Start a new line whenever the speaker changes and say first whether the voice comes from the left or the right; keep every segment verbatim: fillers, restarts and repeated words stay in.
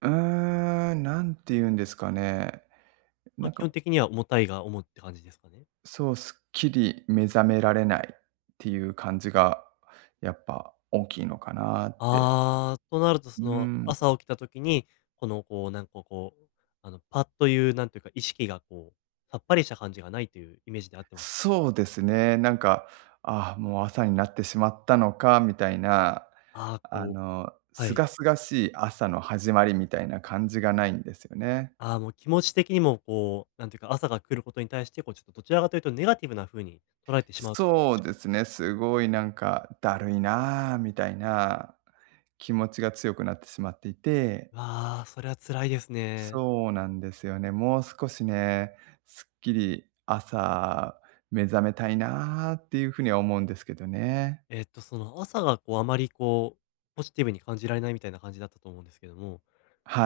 right: うーん、何て言うんですかね。な
left: ま、
right: ん
left: 基本
right: か
left: 的には重たいが主って感じですかね。
right: そう、すっきり目覚められないっていう感じが、やっぱ大きいのかなって。
left: ああ、となると、
right: う
left: その、
right: ん。
left: 朝起きた時に、このこうなんかこう、あの、パッというなんというか、意識がこう、さっぱりした感じがないというイメージであってますか？
right: そうですね、なんか、「ああもう朝になってしまったのか」みたいな、
left: ああ、
right: あ
left: こ
right: の、
left: うはい。
right: 清々しい朝の始まりみたいな感じがないんですよね。
left: ああ、もう気持ち的にもこう、なんていうか、朝が来ることに対して、こうちょっとどちらかというとネガティブなふうにとられてし
right: す
left: まう
right: そうで
left: [unintelligible]
right: すね、すごいなんか「だるいなあ」みたいな気持ちが強くなってしまっていて
left: わあ、それは辛いですね。
right: そうなんですよね。もう少しね、すっきり朝目覚めたいなあっていうふうには思うんですけどね。
left: えっと、その、朝がこうあまりこう、ポジティブに感じられないみたいな感じだったと思うんですけども、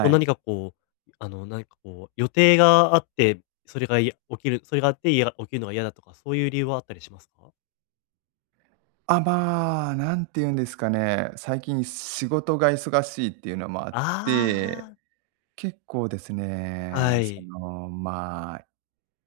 left: こう何
right: い。
left: かこう、あの、なんかこう、予定があって、それがや起きる、それがあっていや起きるのが嫌だとか、そういう理由はあったりしますか？
right: あ、まあ、何て言うんですかね、最近仕事が忙しいっていうのもあっ
left: あ
right: て、
left: あ。
right: 結構ですね、
left: は
right: そ
left: い。
right: の、まあ、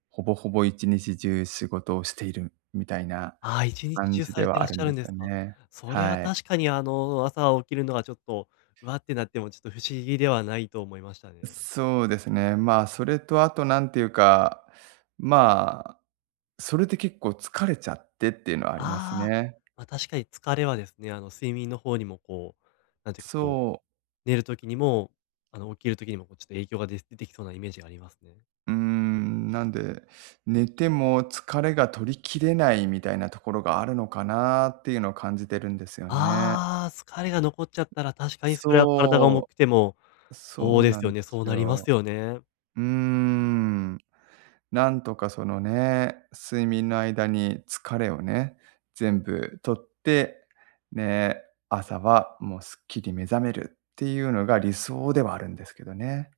right: ほぼほぼいちにちじゅう仕事をしているみたいな、
left: ああ、いちにち
right: 感
left: じゅう
right: じ
left: さ
right: で
left: れて
right: はあ
left: らっし
right: るん
left: ゃ
right: で
left: るん
right: す
left: で
right: よ
left: すか。
right: ね。
left: それは
right: はい。
left: 確かにあの、朝起きるのはちょっと、「わあ」ってなってもちょっと不思議ではないと思いましたね。
right: んそうですね。まあ、それとあと何ていうか、まあ、それでけっこう疲れちゃってっていうのはあります
left: ああ、
right: ね。
left: ま、確かに疲れはですね、あの、睡眠の方にもこう、なんていうかこう、
right: そう。
left: 寝る時にも、あの、起きる時にもこうちょっと影響がで出てきそうなイメージがありますね。
right: うーん、なんで、寝ても疲れが取り切れないみたいなところがあるのかなっていうのを感じてるんですよね。
left: ああ、疲れが残っちゃったら、確かにそれは体が重
right: そ
left: くても、
right: う。
left: そう
right: そう
left: で
right: な
left: す
right: ん
left: よ
right: で
left: ね、
right: す
left: そうなります
right: よ。
left: よね。
right: うーん、なんとかそのね、睡眠の間に疲れをね、全部取って、ね、朝はもうすっきり目覚めるっていうのが理想ではあるんですけどね。